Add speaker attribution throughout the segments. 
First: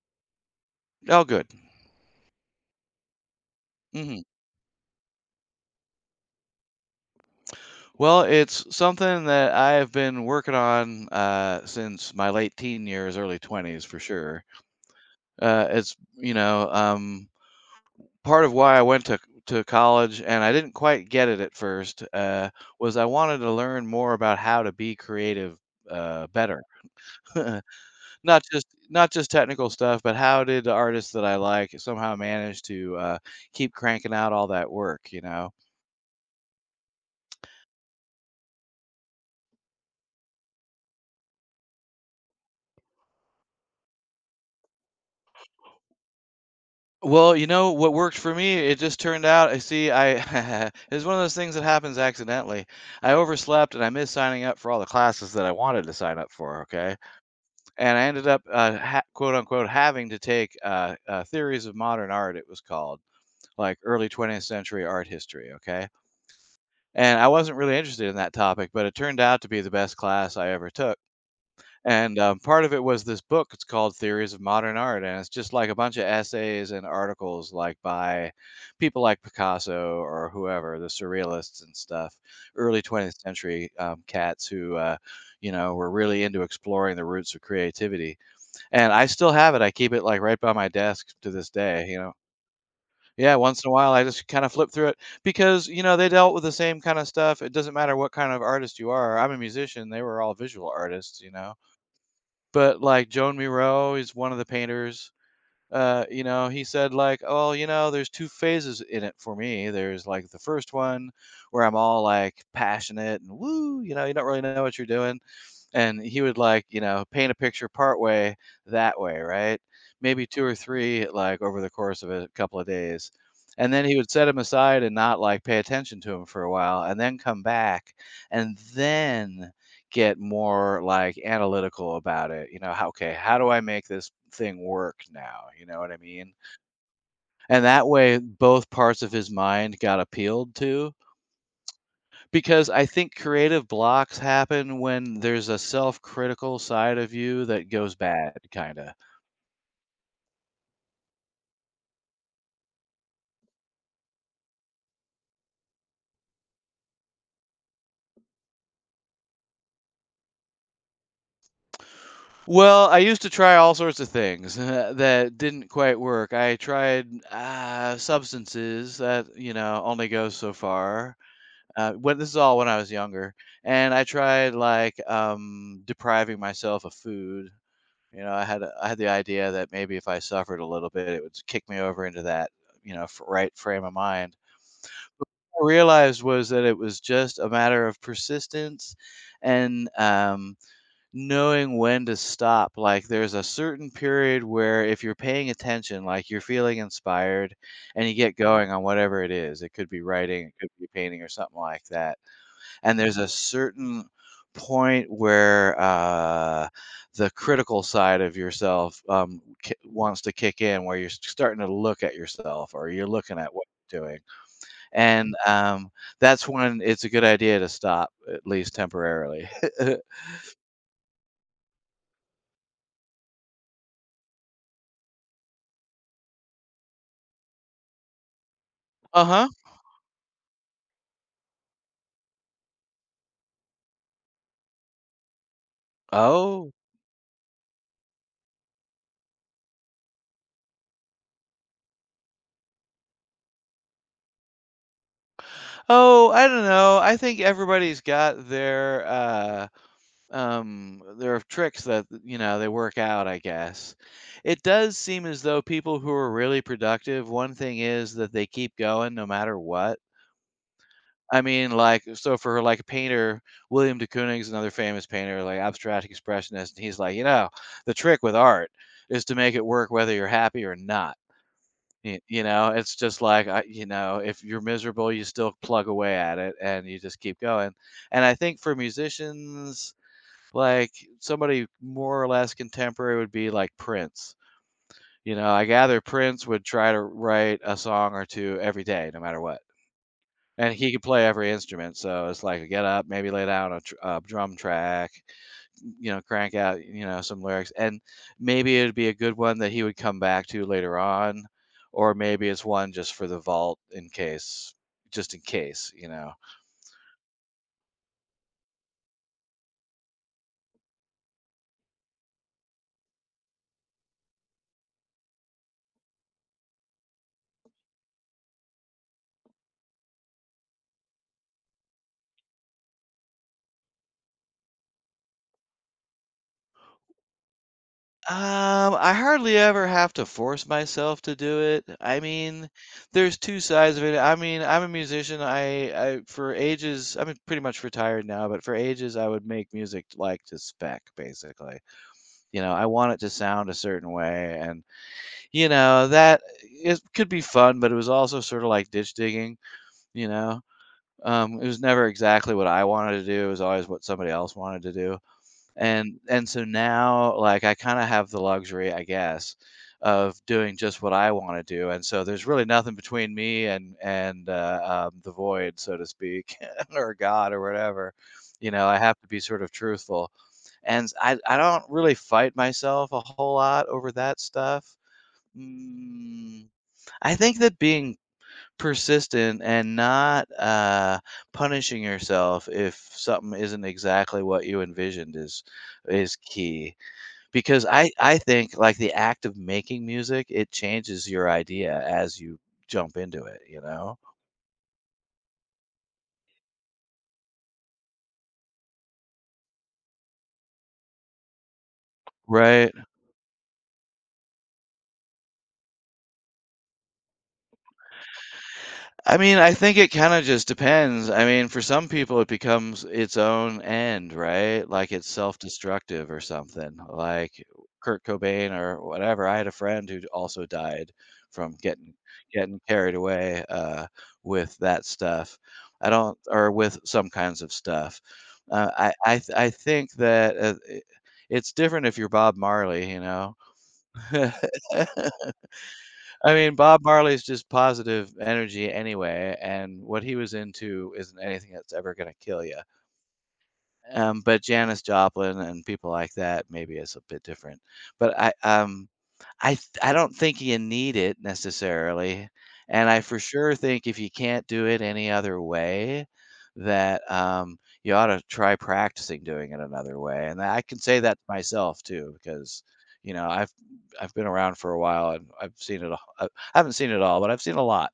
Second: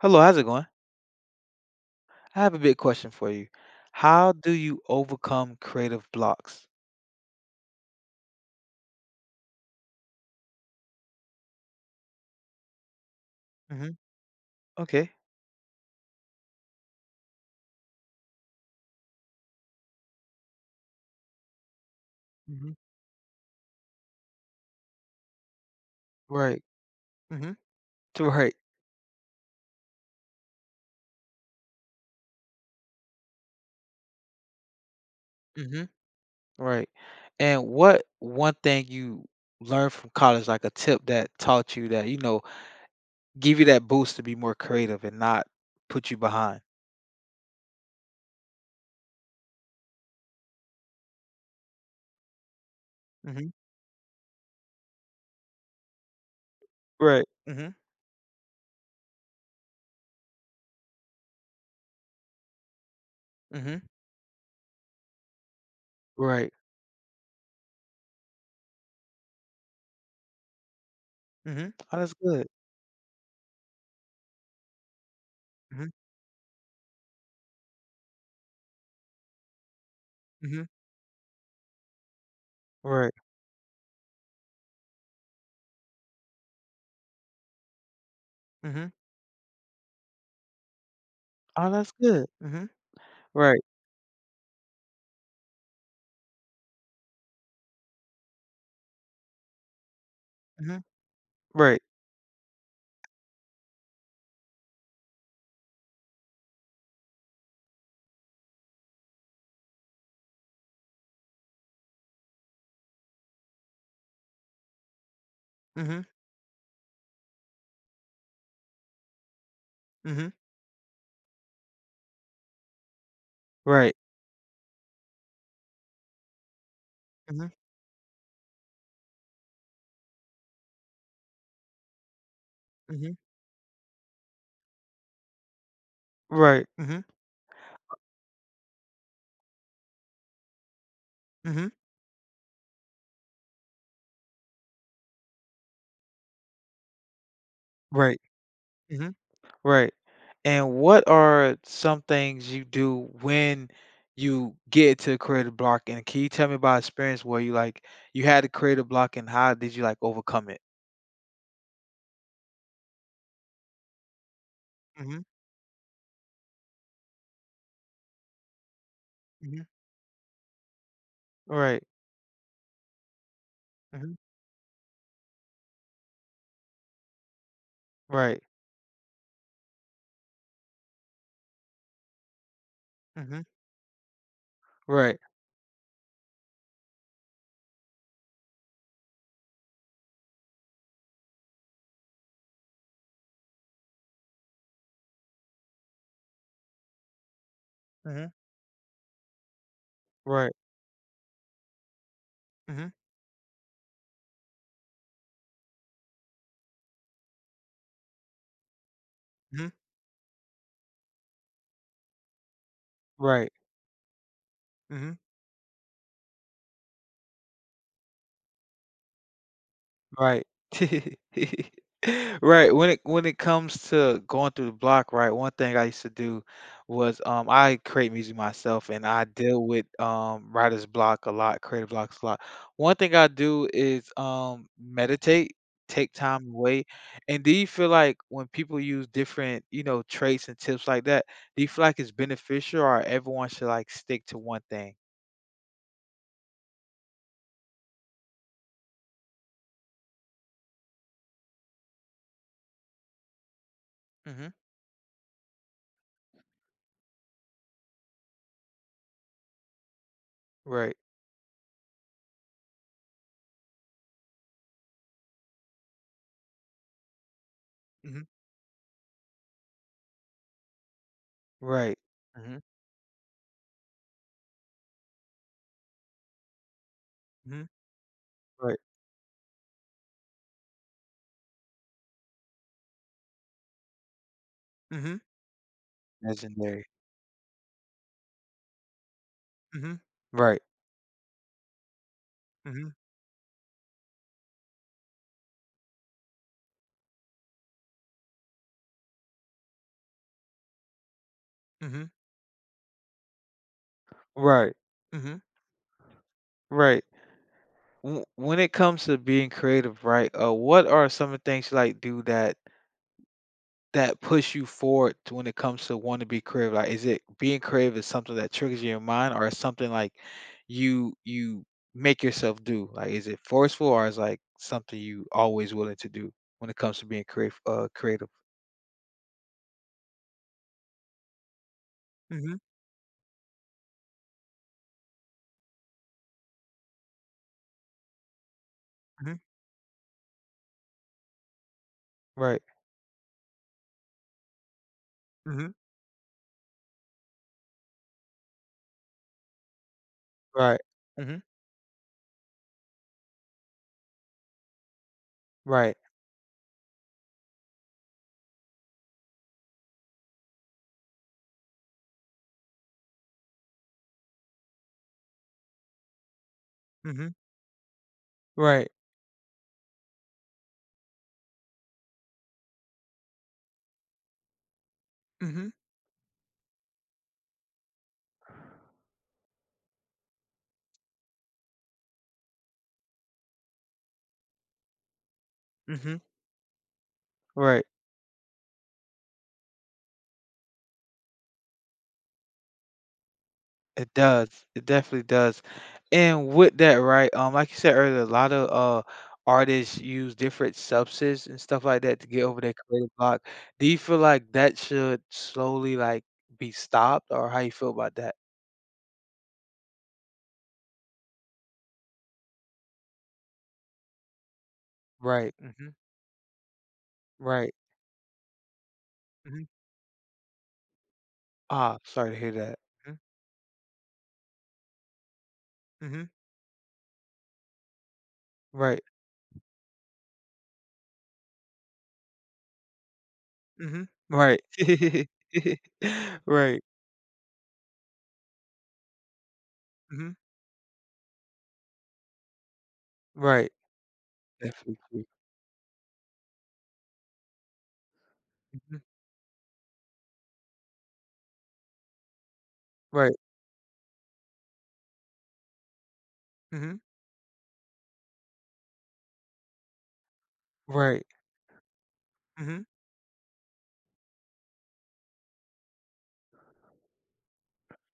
Speaker 1: Hello, how's it going?
Speaker 2: Oh, good.
Speaker 1: I have a big question for you.
Speaker 2: Mhm.
Speaker 1: How do you overcome creative blocks?
Speaker 2: Well, it's something that I have been working on since my late teen years, early 20s
Speaker 1: Hmm
Speaker 2: for sure.
Speaker 1: Okay.
Speaker 2: Uh, it's, you know, um, Part of why I went to college and I didn't quite get it at first
Speaker 1: hmm
Speaker 2: was I wanted to learn more about how to be creative better.
Speaker 1: Right. hmm To
Speaker 2: not
Speaker 1: Right.
Speaker 2: just not just technical stuff, but how did the artists that I like somehow manage to keep cranking out all that work, you know?
Speaker 1: hmm Right. And what one thing you learned from college, like a tip that taught you that, you know, give you that boost to be more creative and not put you behind?
Speaker 2: Well, you know, what worked for me, it just turned out, I it's one of those things that happens accidentally. I
Speaker 1: Hmm
Speaker 2: overslept and I missed signing up for all the classes that I wanted to sign up for, okay?
Speaker 1: Right. hmm
Speaker 2: And I ended up, ha quote unquote, having to take Theories of Modern Art, it was called, like
Speaker 1: hmm
Speaker 2: early 20th century art history, okay?
Speaker 1: Right.
Speaker 2: And I wasn't really interested in that topic, but it turned out to be the best class I ever took.
Speaker 1: hmm Oh, that's
Speaker 2: And,
Speaker 1: good.
Speaker 2: part of it was this book, it's called Theories of Modern Art, and it's just, like, a
Speaker 1: Hmm
Speaker 2: bunch of essays and articles, like, by people like Picasso or
Speaker 1: hmm
Speaker 2: whoever, the surrealists and stuff, early
Speaker 1: Right.
Speaker 2: 20th century, cats who, you know, were really into exploring the roots of creativity.
Speaker 1: hmm
Speaker 2: And I still have it, I keep it, like, right by my desk to this
Speaker 1: Oh,
Speaker 2: day,
Speaker 1: that's
Speaker 2: you know?
Speaker 1: good. Hmm
Speaker 2: Yeah,
Speaker 1: Right.
Speaker 2: once in a while, I just kinda flip through it because, you know, they dealt with the same kinda stuff, it doesn't matter what kind of artist you are, I'm a musician, they were all visual
Speaker 1: hmm
Speaker 2: artists, you know?
Speaker 1: Right.
Speaker 2: But, like, Joan Miro is one of the painters, you know, he said, like, "Oh, you know, there's 2 phases in it for me. There's, like, the first one where I'm all, like, passionate and woo, you know, you don't really know what you're doing and
Speaker 1: hmm
Speaker 2: he would, like, you know, paint a picture part way that way, right, maybe
Speaker 1: hmm
Speaker 2: two or three, like, over the course of a couple of days, and then
Speaker 1: Right.
Speaker 2: he would set him aside and not, like, pay attention to him for a while and then come back and then get more, like, analytical about it, you know, how, okay,
Speaker 1: Mhm.
Speaker 2: how do I make this thing work now, you know what I mean,
Speaker 1: Right. Mhm.
Speaker 2: and that way both parts of his mind got appealed to,
Speaker 1: Mhm.
Speaker 2: because I think creative blocks happen when there's a self-critical side of you that goes
Speaker 1: Right.
Speaker 2: bad, kinda.
Speaker 1: Mhm. Right. And what are some things you do when you get to creative block? And can you tell me about experience where you like you had a creative block and how did you like overcome it?
Speaker 2: Well, I used to try all sorts of things
Speaker 1: Mhm.
Speaker 2: that didn't quite work. I tried, substances that, you
Speaker 1: Mhm.
Speaker 2: know, only goes so far.
Speaker 1: Right.
Speaker 2: When this is all when I was younger, and I
Speaker 1: Mhm.
Speaker 2: tried, like, depriving myself of food. You know,
Speaker 1: Right.
Speaker 2: I had the idea that maybe if I suffered a little bit, it would kick me over into that, you know, f
Speaker 1: Mhm.
Speaker 2: right frame of mind.
Speaker 1: Right.
Speaker 2: I realized was that it was just a matter of persistence and, knowing when to stop. Like, there's a certain period where if you're paying attention, like, you're feeling inspired and you
Speaker 1: Mhm.
Speaker 2: get going on whatever it is. It could be writing,
Speaker 1: Right.
Speaker 2: it could be painting or something like that,
Speaker 1: Mhm.
Speaker 2: and there's a certain point where, the critical side of yourself,
Speaker 1: Mhm.
Speaker 2: ki wants to kick in, where you're starting to look at yourself or you're looking
Speaker 1: Right.
Speaker 2: at what you're doing.
Speaker 1: Mhm.
Speaker 2: And, that's when it's a good idea to stop, at least temporarily.
Speaker 1: Right. Right, when it comes to going through the block, right, one thing I used to do was, I create music myself and I
Speaker 2: Uh-huh.
Speaker 1: deal with, writer's block a lot, creative blocks a lot. One thing I do is, meditate, take time
Speaker 2: Oh.
Speaker 1: away. And do you feel like when people use different, you know, traits and tips like that, do you feel like it's beneficial or everyone should like stick to one thing?
Speaker 2: Oh, I don't know. I think everybody's got their tricks that, you know, they work out, I guess.
Speaker 1: Mhm.
Speaker 2: It does seem as though people who are really productive, one thing is that they keep going no matter what.
Speaker 1: Right.
Speaker 2: I mean, like, so for like a painter, William de Kooning is another famous painter, like abstract expressionist, and he's like, you know, the trick
Speaker 1: Mhm.
Speaker 2: with art is to make it work whether you're happy or not.
Speaker 1: Right.
Speaker 2: You
Speaker 1: Mhm.
Speaker 2: know, it's just like, you know, if you're miserable, you still plug away at it and you just keep
Speaker 1: Mhm.
Speaker 2: going. And I think for
Speaker 1: Right.
Speaker 2: musicians, like somebody more or less contemporary would be like Prince.
Speaker 1: Mhm.
Speaker 2: You know, I gather Prince would
Speaker 1: Legendary.
Speaker 2: try to write a song or two every day, no matter what.
Speaker 1: Mhm. Right.
Speaker 2: And he could play every instrument, so it's like get
Speaker 1: Mhm.
Speaker 2: up, maybe lay down a drum track, you know, crank out, you know, some lyrics, and maybe it'd be a good one that he would come back to later on,
Speaker 1: Mhm.
Speaker 2: or maybe it's one just for the vault in case,
Speaker 1: Right.
Speaker 2: just in
Speaker 1: Mhm.
Speaker 2: case, you know.
Speaker 1: Right. W when it comes to being creative, right, what are some of the things you, like, do that push you forward to when it comes to wanting to be creative? Like, is it being creative is something that triggers your mind or is something, like, you make yourself do? Like, is it forceful or is, like, something you always willing to do when it comes to being creative creative?
Speaker 2: I hardly ever have to force myself to do it. I
Speaker 1: Mhm.
Speaker 2: mean, there's 2 sides of it. I mean, I'm a musician. I for ages, I'm pretty much retired now, but for ages, I
Speaker 1: Mhm.
Speaker 2: would make music like to spec, basically. You
Speaker 1: Right.
Speaker 2: know, I want it to sound a certain way, and, you
Speaker 1: Mhm.
Speaker 2: know, that it could be fun, but it was also sort of like ditch digging, you know?
Speaker 1: Right. Mhm.
Speaker 2: It was never exactly what I wanted to do. It was always what somebody else wanted to do.
Speaker 1: Right.
Speaker 2: And so now, like, I kinda have the luxury, I guess, of doing just what I wanna do, and so there's really nothing between me and the void, so to speak, or
Speaker 1: Mhm.
Speaker 2: God or whatever. You know,
Speaker 1: Right.
Speaker 2: I have to be sort of truthful. And I don't really fight myself a whole lot over that stuff.
Speaker 1: Mhm.
Speaker 2: Mm, I think that being persistent and not punishing yourself if something isn't exactly what you envisioned
Speaker 1: Mhm.
Speaker 2: is key,
Speaker 1: Right.
Speaker 2: because I think, like, the act of making music, it changes your idea as you jump into it, you
Speaker 1: It
Speaker 2: know,
Speaker 1: does. It definitely does. And with that, right, like you said earlier, a lot of artists use different substances and stuff like that to get over their
Speaker 2: right?
Speaker 1: creative block. Do you feel like that should slowly like be stopped, or how you feel about that?
Speaker 2: I mean, I think it kind of just depends. I mean, for some people, it becomes its own end, right? Like it's
Speaker 1: Right. hmm
Speaker 2: self-destructive or something, like
Speaker 1: Right.
Speaker 2: Kurt Cobain or whatever. I
Speaker 1: hmm
Speaker 2: had a friend who also died from
Speaker 1: Ah,
Speaker 2: getting
Speaker 1: sorry to hear that.
Speaker 2: getting carried away with that stuff. I
Speaker 1: Mm-hmm.
Speaker 2: don't, or with some kinds of stuff.
Speaker 1: Right.
Speaker 2: I think that it's different if you're Bob Marley, you know.
Speaker 1: hmm Right.
Speaker 2: I mean,
Speaker 1: Right.
Speaker 2: Bob Marley's just positive energy anyway, and what
Speaker 1: hmm
Speaker 2: he was into isn't anything that's ever gonna kill you.
Speaker 1: Right.
Speaker 2: But Janis
Speaker 1: Definitely.
Speaker 2: Joplin and people like that maybe is a bit different. But
Speaker 1: Hmm
Speaker 2: I th I don't think you need it necessarily, and I
Speaker 1: Right.
Speaker 2: for sure think if you can't do it any other way,
Speaker 1: hmm
Speaker 2: that, you ought to try practicing doing it another way, and I can say
Speaker 1: Right.
Speaker 2: that to myself too
Speaker 1: hmm
Speaker 2: because, you know, I've been around for a while and I've seen it all. I haven't seen it all, but I've seen a lot.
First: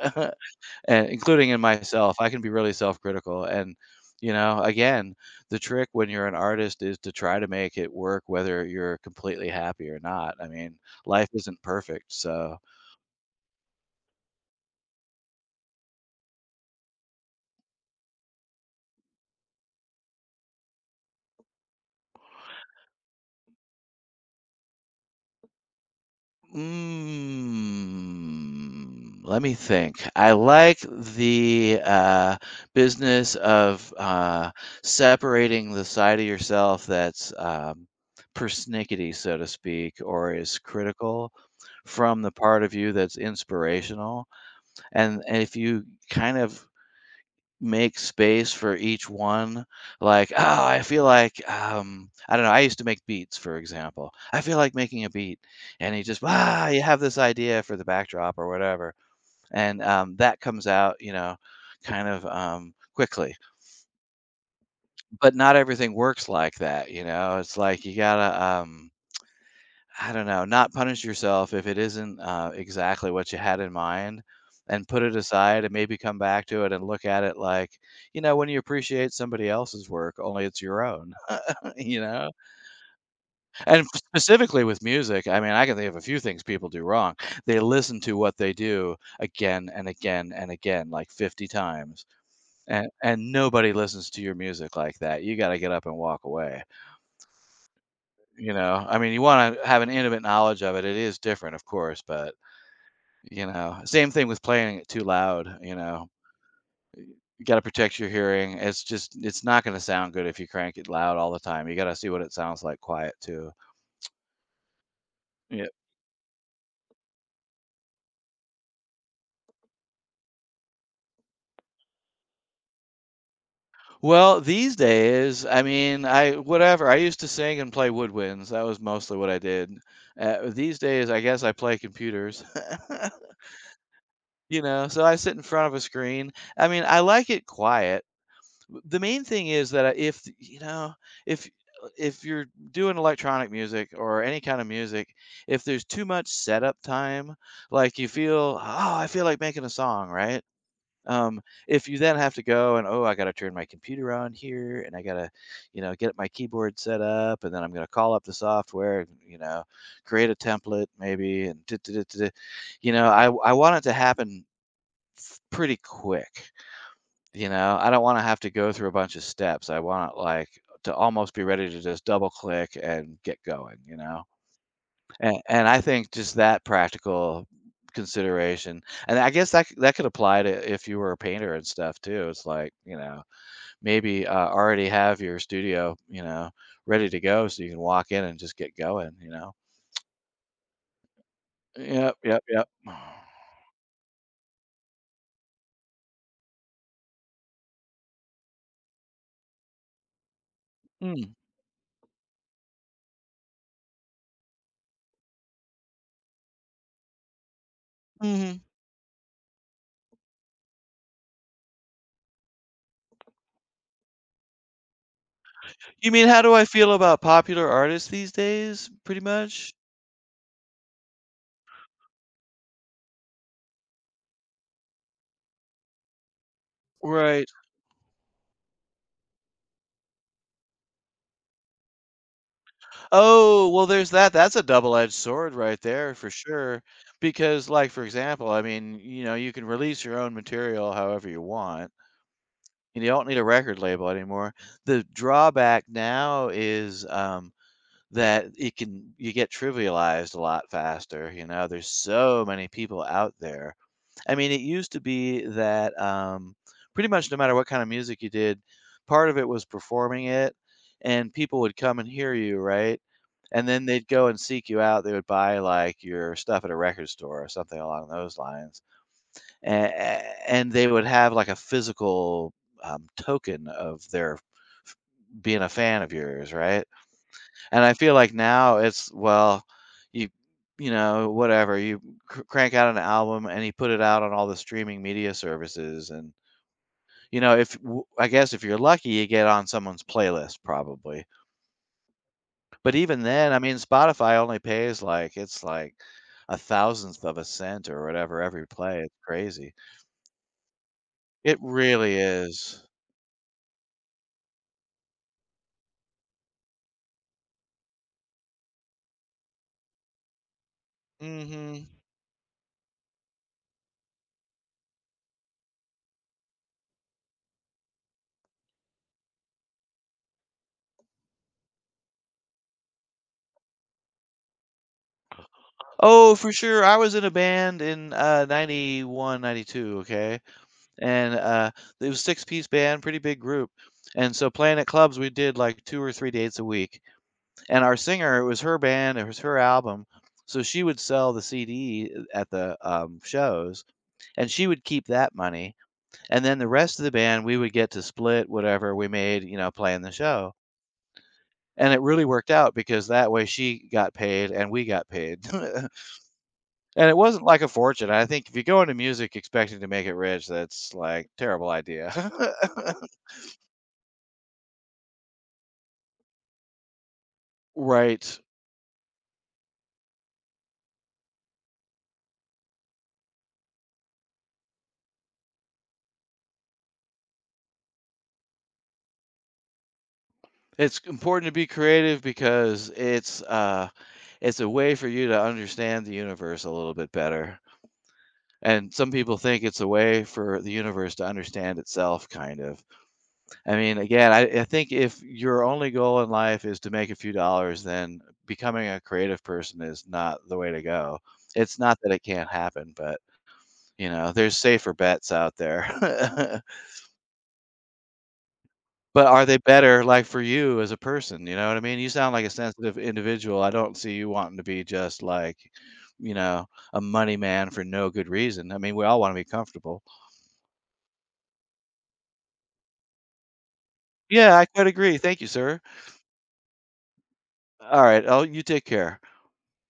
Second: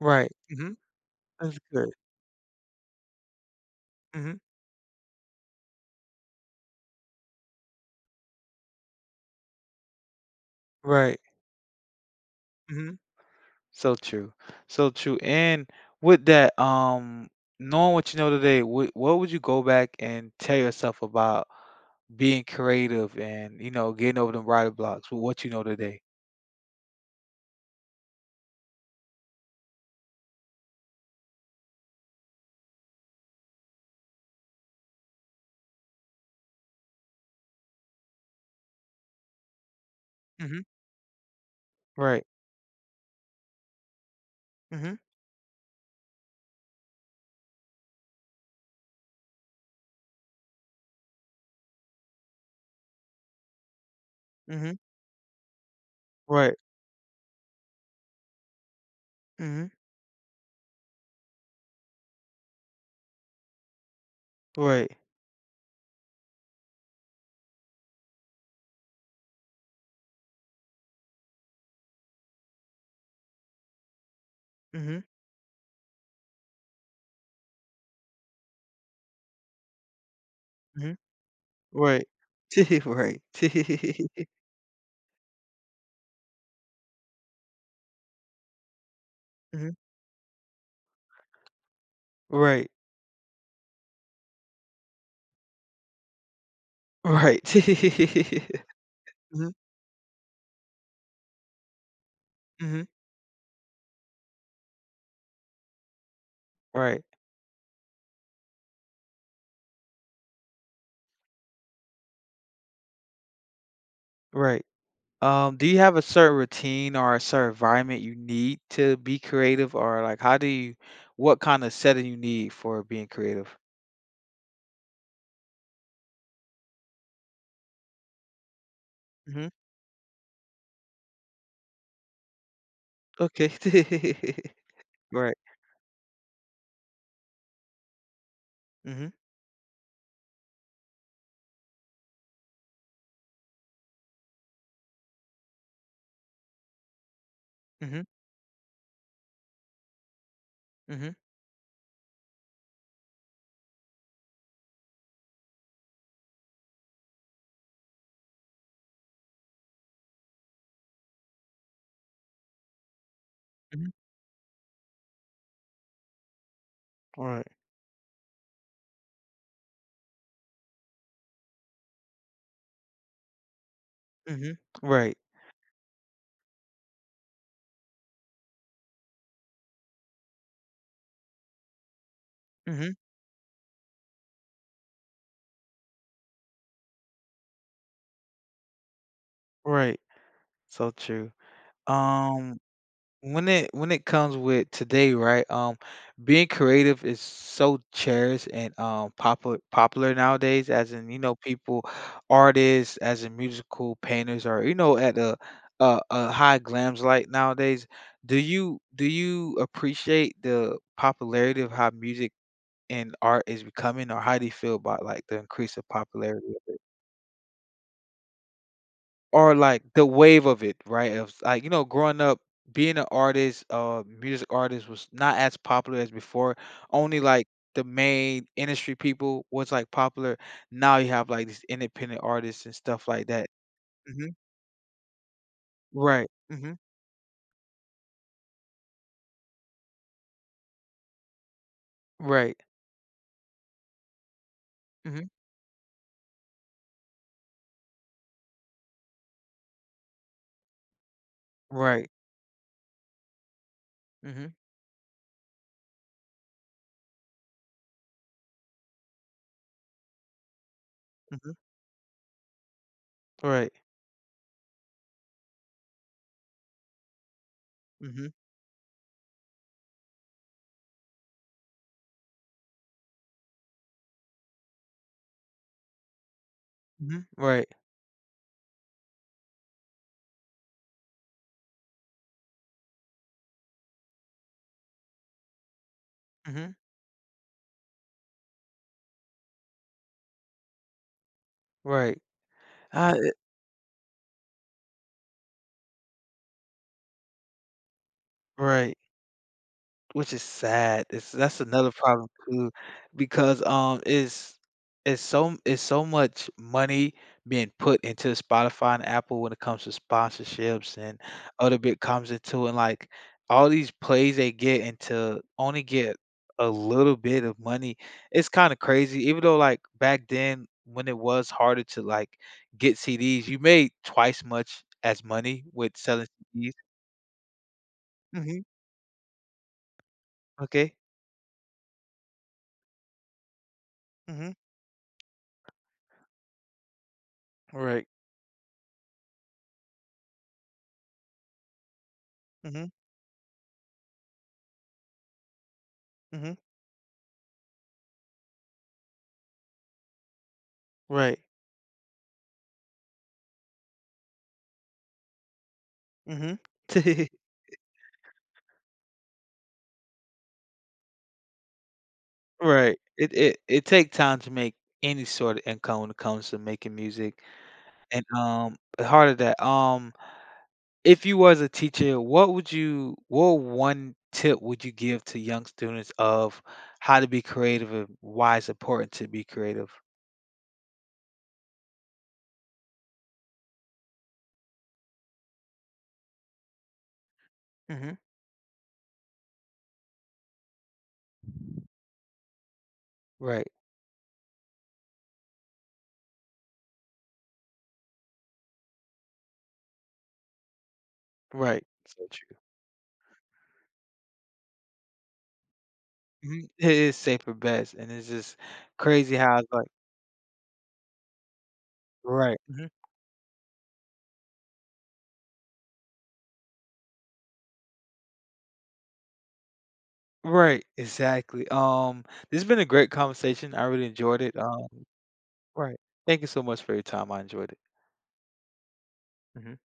Speaker 1: Right. hmm
Speaker 2: and including
Speaker 1: That's
Speaker 2: in
Speaker 1: good.
Speaker 2: myself, I can be really self-critical, and, you
Speaker 1: Hmm
Speaker 2: know, again, the trick when you're an artist is to try to make it work whether you're completely happy or not. I mean,
Speaker 1: Right.
Speaker 2: life isn't perfect, so
Speaker 1: hmm So true. So true. And with that, knowing what you know today, what would you go back and tell yourself about being creative and, you know, getting over the writer blocks with what you know today?
Speaker 2: mm, let me think. I like the, business of, separating the side of yourself that's, persnickety, so to speak, or is
Speaker 1: Hmm
Speaker 2: critical from
Speaker 1: Right.
Speaker 2: the part of you that's inspirational,
Speaker 1: hmm
Speaker 2: and if you kind of make space for each one, like, oh, I feel like, I don't know, I used to make beats, for example, I feel like
Speaker 1: hmm
Speaker 2: making a beat, and you just,
Speaker 1: Right.
Speaker 2: ah, you have this idea for the backdrop or whatever,
Speaker 1: hmm
Speaker 2: and that comes out, you know, kind of quickly,
Speaker 1: Right.
Speaker 2: but not everything works like that, you know, it's like you gotta I don't know, not punish yourself if it isn't, exactly what you had in mind, and
Speaker 1: hmm
Speaker 2: put it aside and maybe come back to it and look at it like, you know, when you appreciate somebody else's work, only it's your
Speaker 1: hmm
Speaker 2: own, you
Speaker 1: Right.
Speaker 2: know?
Speaker 1: Right.
Speaker 2: And specifically with music, I mean, I can think of a few things people do wrong. They listen to what they do again
Speaker 1: hmm
Speaker 2: and again and again, like 50 times.
Speaker 1: Right.
Speaker 2: And nobody listens to your music like that. You got to get up and walk away.
Speaker 1: Right.
Speaker 2: You know, I mean, you
Speaker 1: hmm
Speaker 2: want to have an intimate knowledge of it. It is different, of course, but
Speaker 1: hmm
Speaker 2: you know, same thing with playing it too loud, you know.
Speaker 1: Right.
Speaker 2: You gotta protect your hearing. It's not gonna sound good if you crank it loud all the time. You gotta see what it sounds like quiet too.
Speaker 1: Right. Do
Speaker 2: Yeah.
Speaker 1: you have a certain routine or a certain environment you need to be creative, or like how do you, what kind of setting you need for being creative?
Speaker 2: Well, these days, I mean, I whatever. I used to sing and play woodwinds. That was mostly what I
Speaker 1: Hmm
Speaker 2: did. These days, I guess I play computers.
Speaker 1: Okay.
Speaker 2: You know, so I sit
Speaker 1: Right.
Speaker 2: in front of a screen. I mean, I like it quiet. The
Speaker 1: hmm
Speaker 2: main thing is that if if if you're doing electronic music or any kind of music, if there's too much setup time, like
Speaker 1: hmm
Speaker 2: you feel, oh, I feel like making a song, right?
Speaker 1: hmm
Speaker 2: um if you then have to go and, oh, I gotta turn my computer on here and I gotta, you know, get my keyboard set up, and then I'm gonna call up the software, you know, create a template maybe, and you know, I want it
Speaker 1: hmm
Speaker 2: to happen pretty quick.
Speaker 1: Right.
Speaker 2: I don't wanna have to go through a bunch of steps. I want, like, to almost be ready to just double click and get going,
Speaker 1: hmm Right.
Speaker 2: And I think just that practical consideration, and I guess that c that could apply to if you were a painter and stuff too. It's like,
Speaker 1: hmm
Speaker 2: maybe, already have your studio, ready to go so you can walk in and just get going,
Speaker 1: Right. So true.
Speaker 2: Yep, yep,
Speaker 1: Um,
Speaker 2: yep.
Speaker 1: when it comes with today, right? Being creative is so cherished and popular nowadays. As in, you
Speaker 2: Mm,
Speaker 1: know, people, artists, as in musical painters, are you know at a high glams light nowadays. Do
Speaker 2: mhm.
Speaker 1: you do you appreciate the popularity of how music and art is becoming, or how do you feel about like the increase of
Speaker 2: You mean how
Speaker 1: popularity
Speaker 2: do
Speaker 1: of
Speaker 2: I
Speaker 1: it?
Speaker 2: feel about popular artists these days, pretty
Speaker 1: Or
Speaker 2: much?
Speaker 1: like the wave of it, right? Of like, you know, growing up, being an artist, music artist was not as popular as before. Only like
Speaker 2: Right.
Speaker 1: the main industry people was like popular. Now you have like these independent artists and stuff like that.
Speaker 2: Oh, well, there's
Speaker 1: Hmm
Speaker 2: that. That's a double-edged sword right there
Speaker 1: Right.
Speaker 2: for
Speaker 1: hmm
Speaker 2: sure. Because, like, for example, I mean, you know, you can release your own material however you want,
Speaker 1: Right.
Speaker 2: and you don't need a record label anymore. The
Speaker 1: hmm
Speaker 2: drawback now is that it can you get trivialized a lot faster. You know, there's
Speaker 1: Right.
Speaker 2: so many people out there. I mean,
Speaker 1: hmm
Speaker 2: it used to be that pretty much no matter what kind of music you did, part of it was performing it, and people
Speaker 1: hmm
Speaker 2: would come and hear you, right? And
Speaker 1: Right.
Speaker 2: then they'd go and seek you out. They would buy, like, your stuff at a record store or something along
Speaker 1: hmm
Speaker 2: those lines, a and they would have, like, a physical, token of their f being a fan of yours, right?
Speaker 1: hmm Right.
Speaker 2: And I feel like now it's, well, you you know, whatever, you cr crank out an album, and you put it out on all the streaming media services, and,
Speaker 1: hmm
Speaker 2: you know, if w I guess if you're lucky, you get on someone's playlist probably.
Speaker 1: Right.
Speaker 2: But
Speaker 1: Uh,
Speaker 2: even then, I mean, Spotify only pays, like, it's like a thousandth of a cent or whatever every
Speaker 1: right.
Speaker 2: play. It's crazy.
Speaker 1: Which is sad. It's
Speaker 2: It
Speaker 1: that's another
Speaker 2: really
Speaker 1: problem too,
Speaker 2: is.
Speaker 1: because, it's so much money being put into Spotify and Apple when it comes to sponsorships and other
Speaker 2: Mhm.
Speaker 1: bit comes into it, like, all these plays they get into only get a little bit of money, it's kinda crazy, even though, like, back then when it was harder to, like, get CDs, you made twice much as money with selling
Speaker 2: Oh, for
Speaker 1: CDs.
Speaker 2: sure, I was in a band in,
Speaker 1: Mhm.
Speaker 2: 91, 92, okay?
Speaker 1: Okay.
Speaker 2: And, it was six-piece band, pretty big group, and so
Speaker 1: Mhm.
Speaker 2: playing at clubs, we did, like, 2 or 3 dates a week, and our
Speaker 1: Right.
Speaker 2: singer, it was her band, it was her album, so she would sell the CD at the,
Speaker 1: Mhm.
Speaker 2: shows, and she would keep that money. And
Speaker 1: Mhm.
Speaker 2: then the rest of the band, we would get to split whatever we made, you know, playing the show.
Speaker 1: Right.
Speaker 2: And it really worked out because that way she got paid and we got paid. And
Speaker 1: Mhm.
Speaker 2: it wasn't like a fortune. I think if you go into music expecting to make it rich, that's like terrible idea.
Speaker 1: Right. It take time to make any sort of income when it comes to making music, and,
Speaker 2: Right.
Speaker 1: a part of that, if you was a teacher, what one tip would you give to young students of how to be creative and why it's important to be creative?
Speaker 2: It's important to be creative because it's a way for you to understand the universe a little bit better.
Speaker 1: Mhm.
Speaker 2: And some people think it's a way for the universe to understand itself kind of.
Speaker 1: Right,
Speaker 2: I mean, again, I think if your only goal in life is to make a few dollars, then becoming a creative person is not the way to go. It's
Speaker 1: right.
Speaker 2: not that it
Speaker 1: So
Speaker 2: can't
Speaker 1: true.
Speaker 2: happen, but you know, there's safer bets out there.
Speaker 1: Mhm. It is safer best, and it's just
Speaker 2: But
Speaker 1: crazy
Speaker 2: are they
Speaker 1: how it's like
Speaker 2: better, like, for you as a person? You know what I mean? You sound like a
Speaker 1: Right.
Speaker 2: sensitive individual. I don't see you wanting to be just like, you know, a money man for no good reason. I mean, we all want to be comfortable.
Speaker 1: Right, exactly. This has been a great conversation. I really enjoyed
Speaker 2: Yeah,
Speaker 1: it.
Speaker 2: I quite agree. Thank you, sir.
Speaker 1: Right. Thank you so much for your time. I enjoyed it.
Speaker 2: All right. Oh, you take care.
Speaker 1: Mhm.